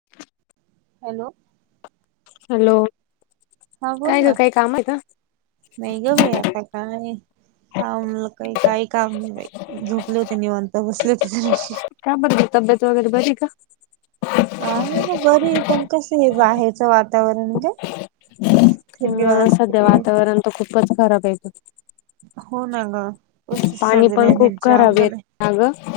[inaudible] Hello? Hello? हा बोल काय ग ना, काही काम आहे का नाही ग बाई आता काय? काम काही काही काम नाही, झोपले होते निवांत बसले होते जराशी काबर तब्यत वगैर बरी का? आहे ग बरी आहे, पण कस हे बाहेरचं वातावरण ग हा सध्या वातावरण तर खूपच खराब आहे त हो ना गं नुसतं सर्दीयाने जाम झाले. अग.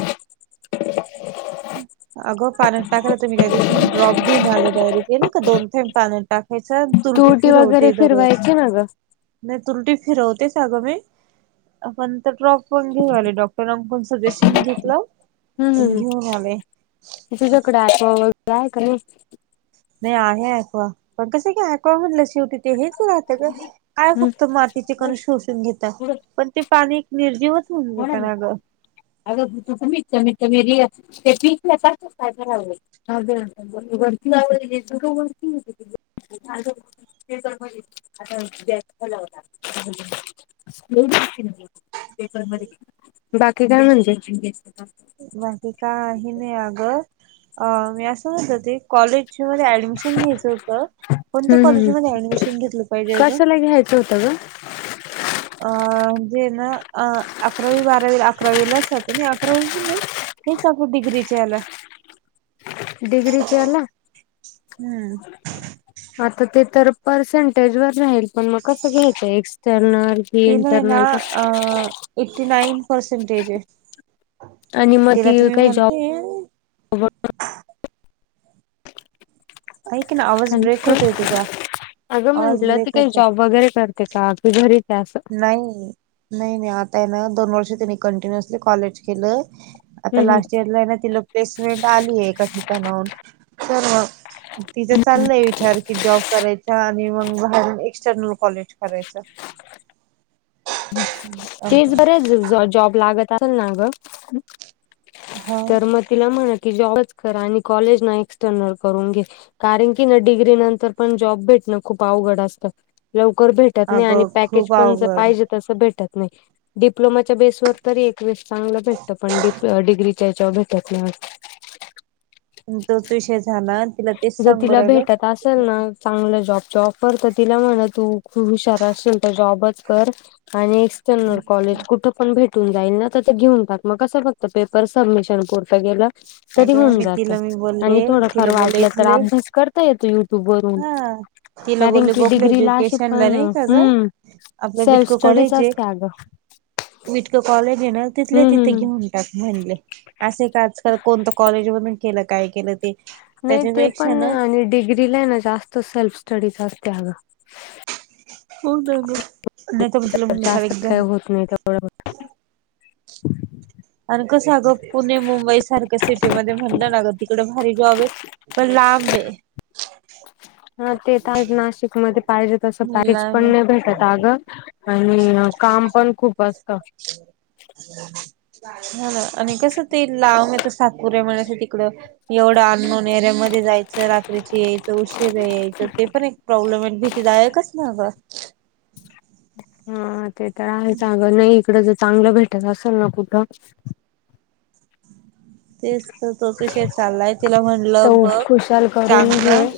अगं पाण्यातं टाकायला मि त्या दिवशी ड्रॉप घेउन आले डायरेट ते नही का दोन थेंब पान्यात टाक ह्याच्यात तू तुरटी उटी वगैरे फिरवते दररोज फिरवायची ना ग नाही तुरटी फिरवतेच, अगं मी हा पण तर ड्रॉप पण घेऊन आले, डॉक्टरांकुण सजेशन घेतलं, हम्म अन हम्म घेऊन आले. तुझ्याकडे ऍक्वा वगैरे आहे का नाही? नाही आहे ऍक्वा, पण कसं की ऍक्वा म्हनल्यास शेवटी ते हेच राहत गं काय फक्त मातीचे कण शोषून घेतता पण ते पाणी निर्जीव कोणाला ना अग म म म रि [unintelligible] ते पीठलं कसच कायराव वरतीरती आ [unintelligible] [unintelligible] बाकी काय म्हणते? बाकी काही नाही अगं, मि असं म्हणत होते कॉलेज मध्ये ऍडमिशन घ्यायचं होतं, कोणत्या हम्म कॉलेजमध्ये ऍडमिशन घेतलं पाहिजे गं? कुठे घ्यायच होत गं? अ म्हजे ना, अ अकरावी बारावी अकरावीलाचात नाही अकरावी हेच आपल्या डिग्री च्या याला डिग्रीच्या याला? हम्म आता ते तर पर्सेंटेज वर राहील पण मग कसं घ्यायचं एक्सटर्नल? कि तिनी ना इंटरनल का अ एटी नाईन पर्सेंटेज आहे. आणि मग तिला ती त मि काही म्हणते जॉब ऐक ना आवाज ब्रेक होतोय तुझा अगं आवाज म्हटलं ब्रेक ती काही होतोय जॉब वगैरे करते? ते का? कि घरिच? नाही नाही नाही आताय ना दोन वर्ष त्यांनी कंटिन्युअसली कॉलेज केलं. आता हम् हम. लास्ट इयरलांना तिला प्लेसमेंट आलीय एका ठिकाणाहून चल मग तिचं चाललंय विचार की जॉब करा ते आणि मग बाहेरनं एक्सटर्नल कॉलेज करायचं. अ, तेच बरंय जॉ जॉब लागत असेल ना गं? हा तर मंग तिला म्हणं कि, जॉबच कर आणि कॉलेज ना एक्सटर्नल करून घे. कारण की ना डिग्री नंतर पण जॉब भेटण खूप अवघड असतं लवकर भेट भेटत नाही आणि अगं पॅकेज खूप पण जस अवघड पाहिजे तसं भेटत नाही. डिप्लोमाच्या बेसवर तरी एकवेळेस चांगलं भेटतं पण डिप्- डिग्रीच्या भेटत नाही. हुं तोच विषय झाला तिला तेच जर सांगू तिला राहिलो भेटत असेल ना चांगलं जॉब जॉब करत तिला म्हण तू हुशार असेील तर जॉबच कर आणि कॉलेज कुठे पण भेट कुठून जाईल ना तर घेऊन टाक मग कसं फक्त पेपर सबमिशन पुरतं गेलं. तरी अगं होऊन मी जात तिला मी बोलले आणि थोडंफार तिला बोलले वाटलं तर इथले अभ्यास करता येतो युट्यूब वरून हा तिला बोलले कारणकि गोखले डिग्रीला अशी एज्युकेशन ला पण नाही का ग हुं आपलं सेल्फ स्टडीच असते अगं. बीटको कॉलेजहेंना तिथले हम्म तिथे हम्म हम्म घेऊन त्यात म्हणंलय असे का आजकाल कोणत कॉलेज मधून केलं काय केलं ते नाही ते पण त्याच्यापेक्षा ना नाही आणि डिग्रीलायनां जास्त सेल्फस्टडीच असत्या अगं. हों गं गं- जास्त काही होत नाही त्यामुळ होत नाय. आणि कस गं पुणे मुंबई सारख्या सिटीमध्ये म्हणलं ना ग तिकडे भारी जॉब येत- पण लाबंये - हां ते तर हायच नाशिकमध्ये पाहिजे तसं पॅकेज लांब पण आहे. नाही भेटत आगं आणि- कामं पण खूप असतं. हों नां आणि कसं ते लांब येत सातपूर हे ते म्हण तिकडं एवढं अन्नोन एरिऱ्यामध्ये जायचं रात्रीची यायचं उशीर यायचं ते पण एक- प्रॉब्लेम आणि भीतीदायकच नां गं. हां ते तर आहेच अगं नाही इकड जर चांगलं भेटत असेल ना कुठं- तेच तर तोच विषय चाललाय तिला म्हटलं तर बघ खुशाल करून घे चांगलं.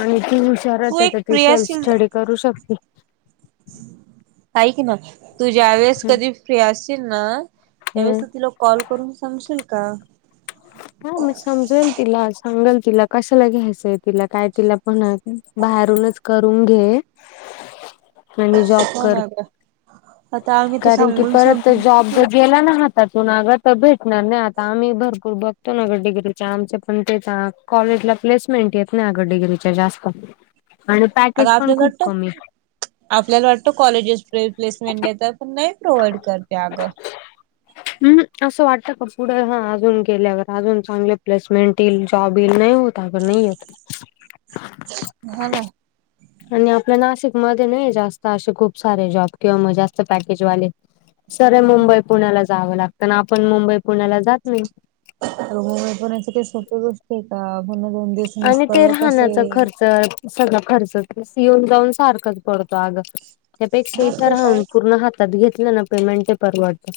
आणि ती तू हुशारच आहे एक तर ती फ्री सेल्फ स्टडी करू शकते. आयकीना ना तू ज्या वेळेस कधी फ्री असशील ना हम्म त्यावेळेस तू तीला - कॉल करून सांगशील का? हां मी समजवेल तिला सांगल तिला कशाला घ्यायचंय तिला काय तिला- पण नायकी बाहेरूनच करून घे. आणि जॉब हो कर ना ग आता आम्ही तर कारण की सांगून परत सांगून जॉब जर थकलो जे गेला ना - हातातून आगं तर भेटणार नाही आता आम्ही भरपूर बघ- त्या नां गं डीग्रीच्या आमच्या पण तेच आं कॉलेजला प्लेसमेंट येत नाय येत डीग्रीच्या जास्त आणि अगं पॅकेज पण आपल्याला खूप वाटतं कमीय- आपल्याला वाटतं कॉलेजेस् प्ले प्लेसमेंट देत पण नाही प्रोव्हाइड करते अगं. हुं असं वाटतं का पुढं आं अजून गेल्यावर- अजून चांगले प्लेसमेंट येईल, जॉब येईल, नाही होता अग नाही येत. हां नां- आणि आपल्या नाशिकमध्ये नाही जास्त असे खूप सारे जॉब किंवा मग जास्त पॅकेजवाले. सऱ्या मुंबई पुण्याला जावं लागतं ना आपण मुंबई पुण्याला जात नाही. अगं होय पुण्याची काही सोपी गोष्टीयेका का आपण दोन दिवस- आणि ते राहण्याचा खर्च- सगळा खर्चच येऊन जाऊन सारखंच पडतो आगं त्यापेक्षाही हा तर ते राहून काय पूर्ण हात- त्यात घेतलं ना पेमेंट ते परवडत.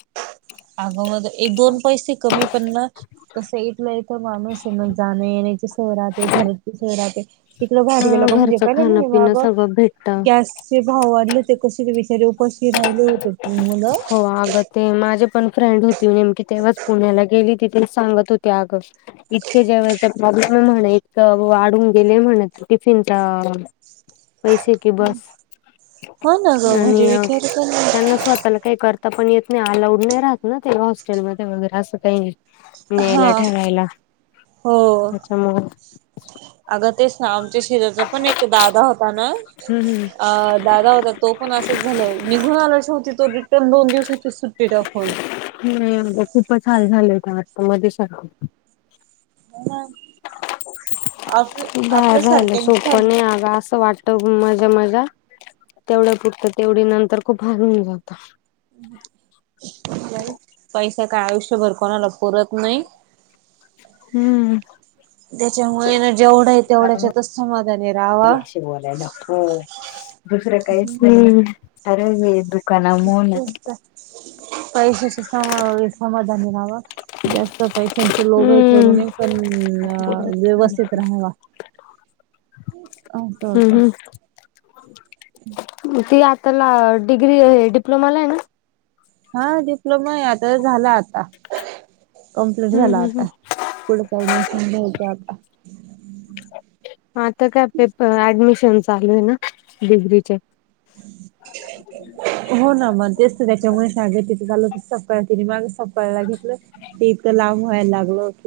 अगं मध्ये एक दोन पैसे कमी पण नां- कसं येतलंय तर माणूस आहे मग जाण येण्याची सोय राहते घरची सोय राहते. तिकडं बाहेर हा गेलंोक म्हणजे घरचं पहिले खाणं नाही पिणं मग सगळं भेटत. गॅस े भाव वाढले होते कसे ते विचारे उपाशी राहिले होते. मुलं हो आग ते माझे पण फ्रेंड होती नेमकी तेव्हाच पुण्याला गेली तिथे सांगत होते अगं इतके ज्या वळेचा प्रॉब्लेम आहे म्हणे इतकं वाढून गेले म्हणत टिफिनचा पैसे कि बस हो ना ग म्हणजे आणि विचार कर ना त्यांना स्वतःला काही करता पण येत नाही अलाउड नाही राहत ना ते हॉस्टेलमध्येध्ये वगैरे असं काही नाही. हा न्यायला ठेवायला हो त्याच्यामुळ अगं तेच ना आमच्या शेजारचा पण एक दादा होता ना हम्म हम्म. अ दादा होता. तो पण असंच झालं निघून आला शेवटी तो रिटर्न दोन दिवसाची सुट्टी टाकून. हुं खूपच हाल झाले होते वाटत मध्येच सारख- मॅडम- बाहेर राहयला सारख्यांच सोप झालत नाही अगं असं वाट- तगुन मज्या मज्या तेवढ्या पुरती तेवढी नंतर खूप हाल हुन जातं. [unintelligible] नाही. पैसा काय आयुष्यभर कोणालाच पूरत नाही. हम्म, त्याच्यामुळे ना जेवढं आहे तेवढ्याच्यातच समाधानी राहाव. दुसरं काहीच नाही, अगं येत. तेच तर, पैशाची समा समाधानी रहाव. जास्त पैशां लोभ करु हम्म नये. पण व्यवस्थित राहावा. अस होत. हम्म ती आताला डिग्री हे डिप्लोमाला आहे न. हा डिप्लोमा आहे. आता झाला आता कम्प्लीट हम्म झाला हम्म आता. हम्म पुढ काय नाही. घ्यायचं आता. आता काय पेपर ऍडमिशन चालू आहे ना. डिग्रीचे हो, ना मग तेच त्याच्यामुळे सगळे तिथ चाल होत तिथ जायचं. कळला घेतलं ते इतकं लांब व्हायला लागल होत.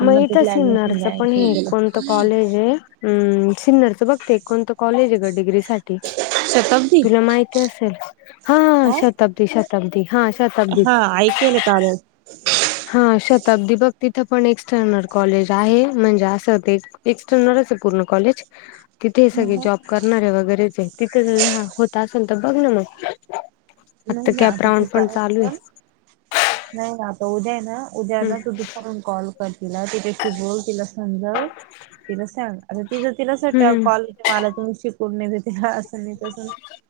मगं हीथ सिनिअर च पण हे केलं. कोणतं कॉलेज आहे? हम सिनिअरचं बघते. कोणतं कॉलेज आहे ग डिग्री सा ठी शताब्दी तुला माहिती असेल. हा शताब्दी शताब्दी हा हा शताब्दीच ऐकले काल हा शताब्दी बघ. तिथं पण एक्सटर्नल कॉलेज आहे. म्हणजे असं ते एक्सटर्नलच पूर्ण कॉलेज तिथे ह सगळे ह जॉब कर नारे वगैरेच आहे तिथं रहा होत असेल तर बघ ना मग, नाही आत्ता नाही कॅप आता राऊंड तू पण काय चालू आहे. कर नाही ना आता उद्या ना उद्या ना तू दुसरून कॉल कर तिला तिच्याशी बोल तिला समजव. तिला सांग आता ति जर तिला सट हम्म कॉल मला तर बाई तुम्ही शिकवून नाही भेटला.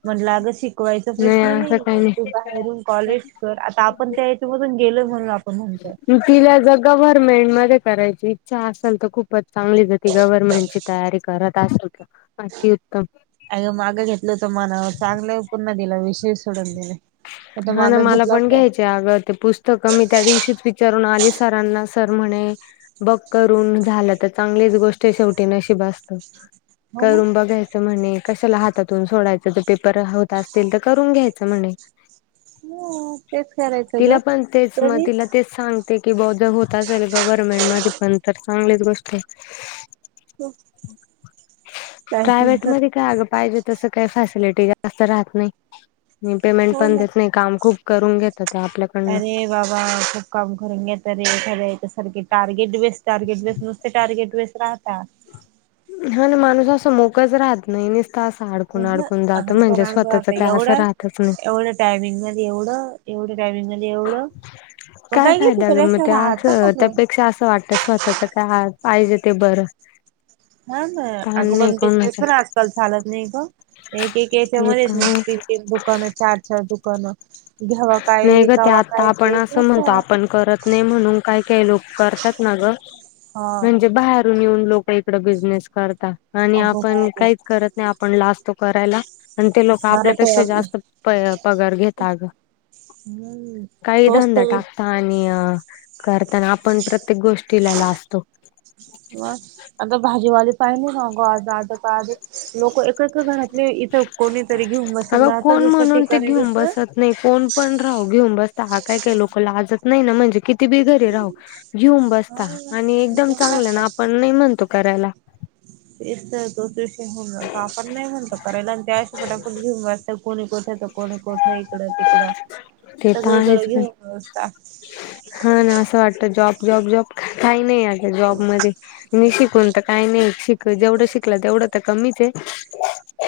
म्हटलं अग शिकवायचा प्रश्न नाही. बाहेरून कॉलेज कर. आता आपण त्या हेच्यामधून गेलोय म्हणून आपण म्हणतोय तू तिला जग गव्हर्नमेंट मध्ये करायची इच्छा असेल तर खूपच चांगलीच आहे. ती गव्हर्नमेंटची तयारी करत असेल तर, अति उत्तम अ मागं घेतलं होत मनावर चांगलं आहे. पुन्हा दिलं विषय सोडून दिले. हा ना मला पण घ्यायचं ते अगं पुस्तकं मी त्या दिवशीच विचारून आली सरांना सर म्हणे बघ करून झालं तर चांगलीच गोष्ट आहे शेवटी नशीब आसत हो मग करून बघायच. ते म्हणे कशाला हातातून सोडायचं तर पेपर होत असतील तर करून घ्यायचं. म्हणे, हो तेच करायचं ग तिला पण तेच मग कधी तिला तेच सांगते की बहुदा होत असेल तर गव्हर्मेंट मध्ये पण तर चांगलीच गोष्ट आहे. प्रायव्हेट टायपिंगच मध्ये काय अग पाहिजे तसं काही फॅसिलिटी जास्त राहत नाही. पेमेंट हो पण ना देत नाही. काम खूप करून घेत्याती. हो आपल्या अरे बाबा काम करून घेताने तर एखाद्या सारखे टार्गेट वेस टार्गेट वेस नुसते टार्गेट वेस राहात. हा ना माणूस असं मोकळाच राहत नाही. असं अडकून अडकून [unintelligible] जातं म्हणजे स्वतःच आता काय असं एवढं. राहतच नाही. एवढं टायमिंग मध्ये एवढं. एवढ्या टायमिंगमधे एवढं. मग काय घेत फायदा ग सगळ्या मग ते राहता असं? मग त्यापेक्षा असं वाटतं स्वतःच काय पाहिजे ते बरं. हा ना. ताण अग नाही पण बिझनेस कोणाचा पण आजकाल चालत नाही ग. एक एक ते तर याच्यामध्येच म आहे तीन तीन दुकानं, चार चार दुकानं घ्यावा काय? नाही ग ते विकावा आता काय आपण ते असं कस म्हणतो आपण करत नाही म्हणून काही काही लोक करतात ना गं. हा म्हणजे बाहेर मागून येऊन लोक इकड बिझनेस करतात आणि अगो आपण काहीच करत नाही आपण लाजतो करायला. आणि ते लोक मराठी आपल्यापेक्षा हवी. जास्त प पगार घेतात आगं. हम्म काहीही तोच धंदा तर एक टाकता आणि करता. अन आपण प्रत्येक गोष्टीला लाजतो. ह अग भाजीवाले पायले ना? [unintelligible] लोक एक एका घरातले इथं कोणी तरी घेऊन बसेल अगं ना तर कोण दुसऱ्या म्हणून ते ठिकाणी घेऊन तसं. बसत कोण पण राहू घेऊन बसता. हा. काय काय लोक लाजत नाही ना? म्हणजे किती बी घरी राहू- घेऊन हा बसता आणि एकदम घेऊन चांगलं ना. बसतात. आपण नाही म्हणतो करायला. तेच तर [unintelligible] आपण नाही म्हणतो करायला आणि ते असे पटापट घेऊन कोणी कोण- कोणी कोठ इकडं तिकडं. ते तर सगळीकडं आहेच पण घेऊन बसता. हा ना. असं वाटतं जॉब जॉब जॉब. काही नाही अग, जॉबमध्ये. मी शिकून तर- काही नाही. शिकू जेवढं शिकला तेवढं तर कमीच आहे.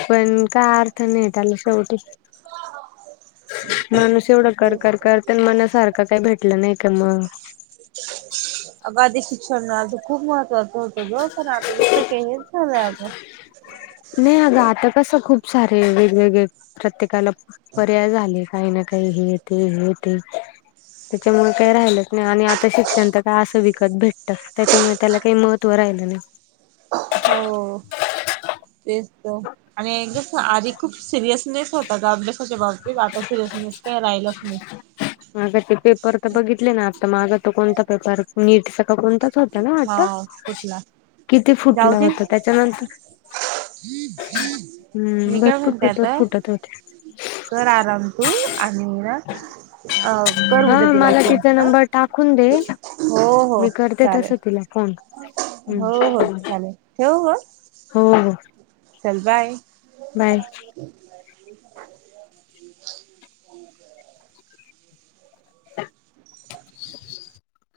पण काय अर्थ नाही त्याला शेवटी. माणूस एवढं कर तेच कर तर करत. मनासारखं काही भेटलं नाही का मग- अग आधी शिक्षण आ खूप महत्वाचं होतं ग. पण आता जसं काही हेच झालंय अगं. नाही अगं आता कसं खूप सारे वेगवेगळे, प्रत्येकाला- पर्याय झाले काही ना काही हे ते हे ते. त्याच्यामुळे काही राहिलंच नाही. आणि आता शिक्षण तर काय असं विकत भेटतं. त्याच्यामुळे त्याला काही मह - त्व राहील नाही. हो. तेच त. आणि आधी खूप सिरियसनेस होत- मग अभ्यासाच्या बाबतीत आता सिरियसनेस काही राहिलाच नाही. माग ते पेपर तर बघितले ना? आता माग तो कोणता पेपर नीट चा का कोणता तो? ना आता. हा सुटला किती जाऊ फुटला दे होता. त्याच्यानंतर- हम्म. मी काय भरपूर म्हणते पेपर आता फुटत होते. कर आराम तू आणि ना- अ कर हा उद्या तिला मला फोन तिचा हा नंबर टाकून दे- हो हो मी करते तस चालेल तिला फोन. हो हम्म हो चालेल. ठेवू म? हो हो. चल बाय. बाय. ह हम्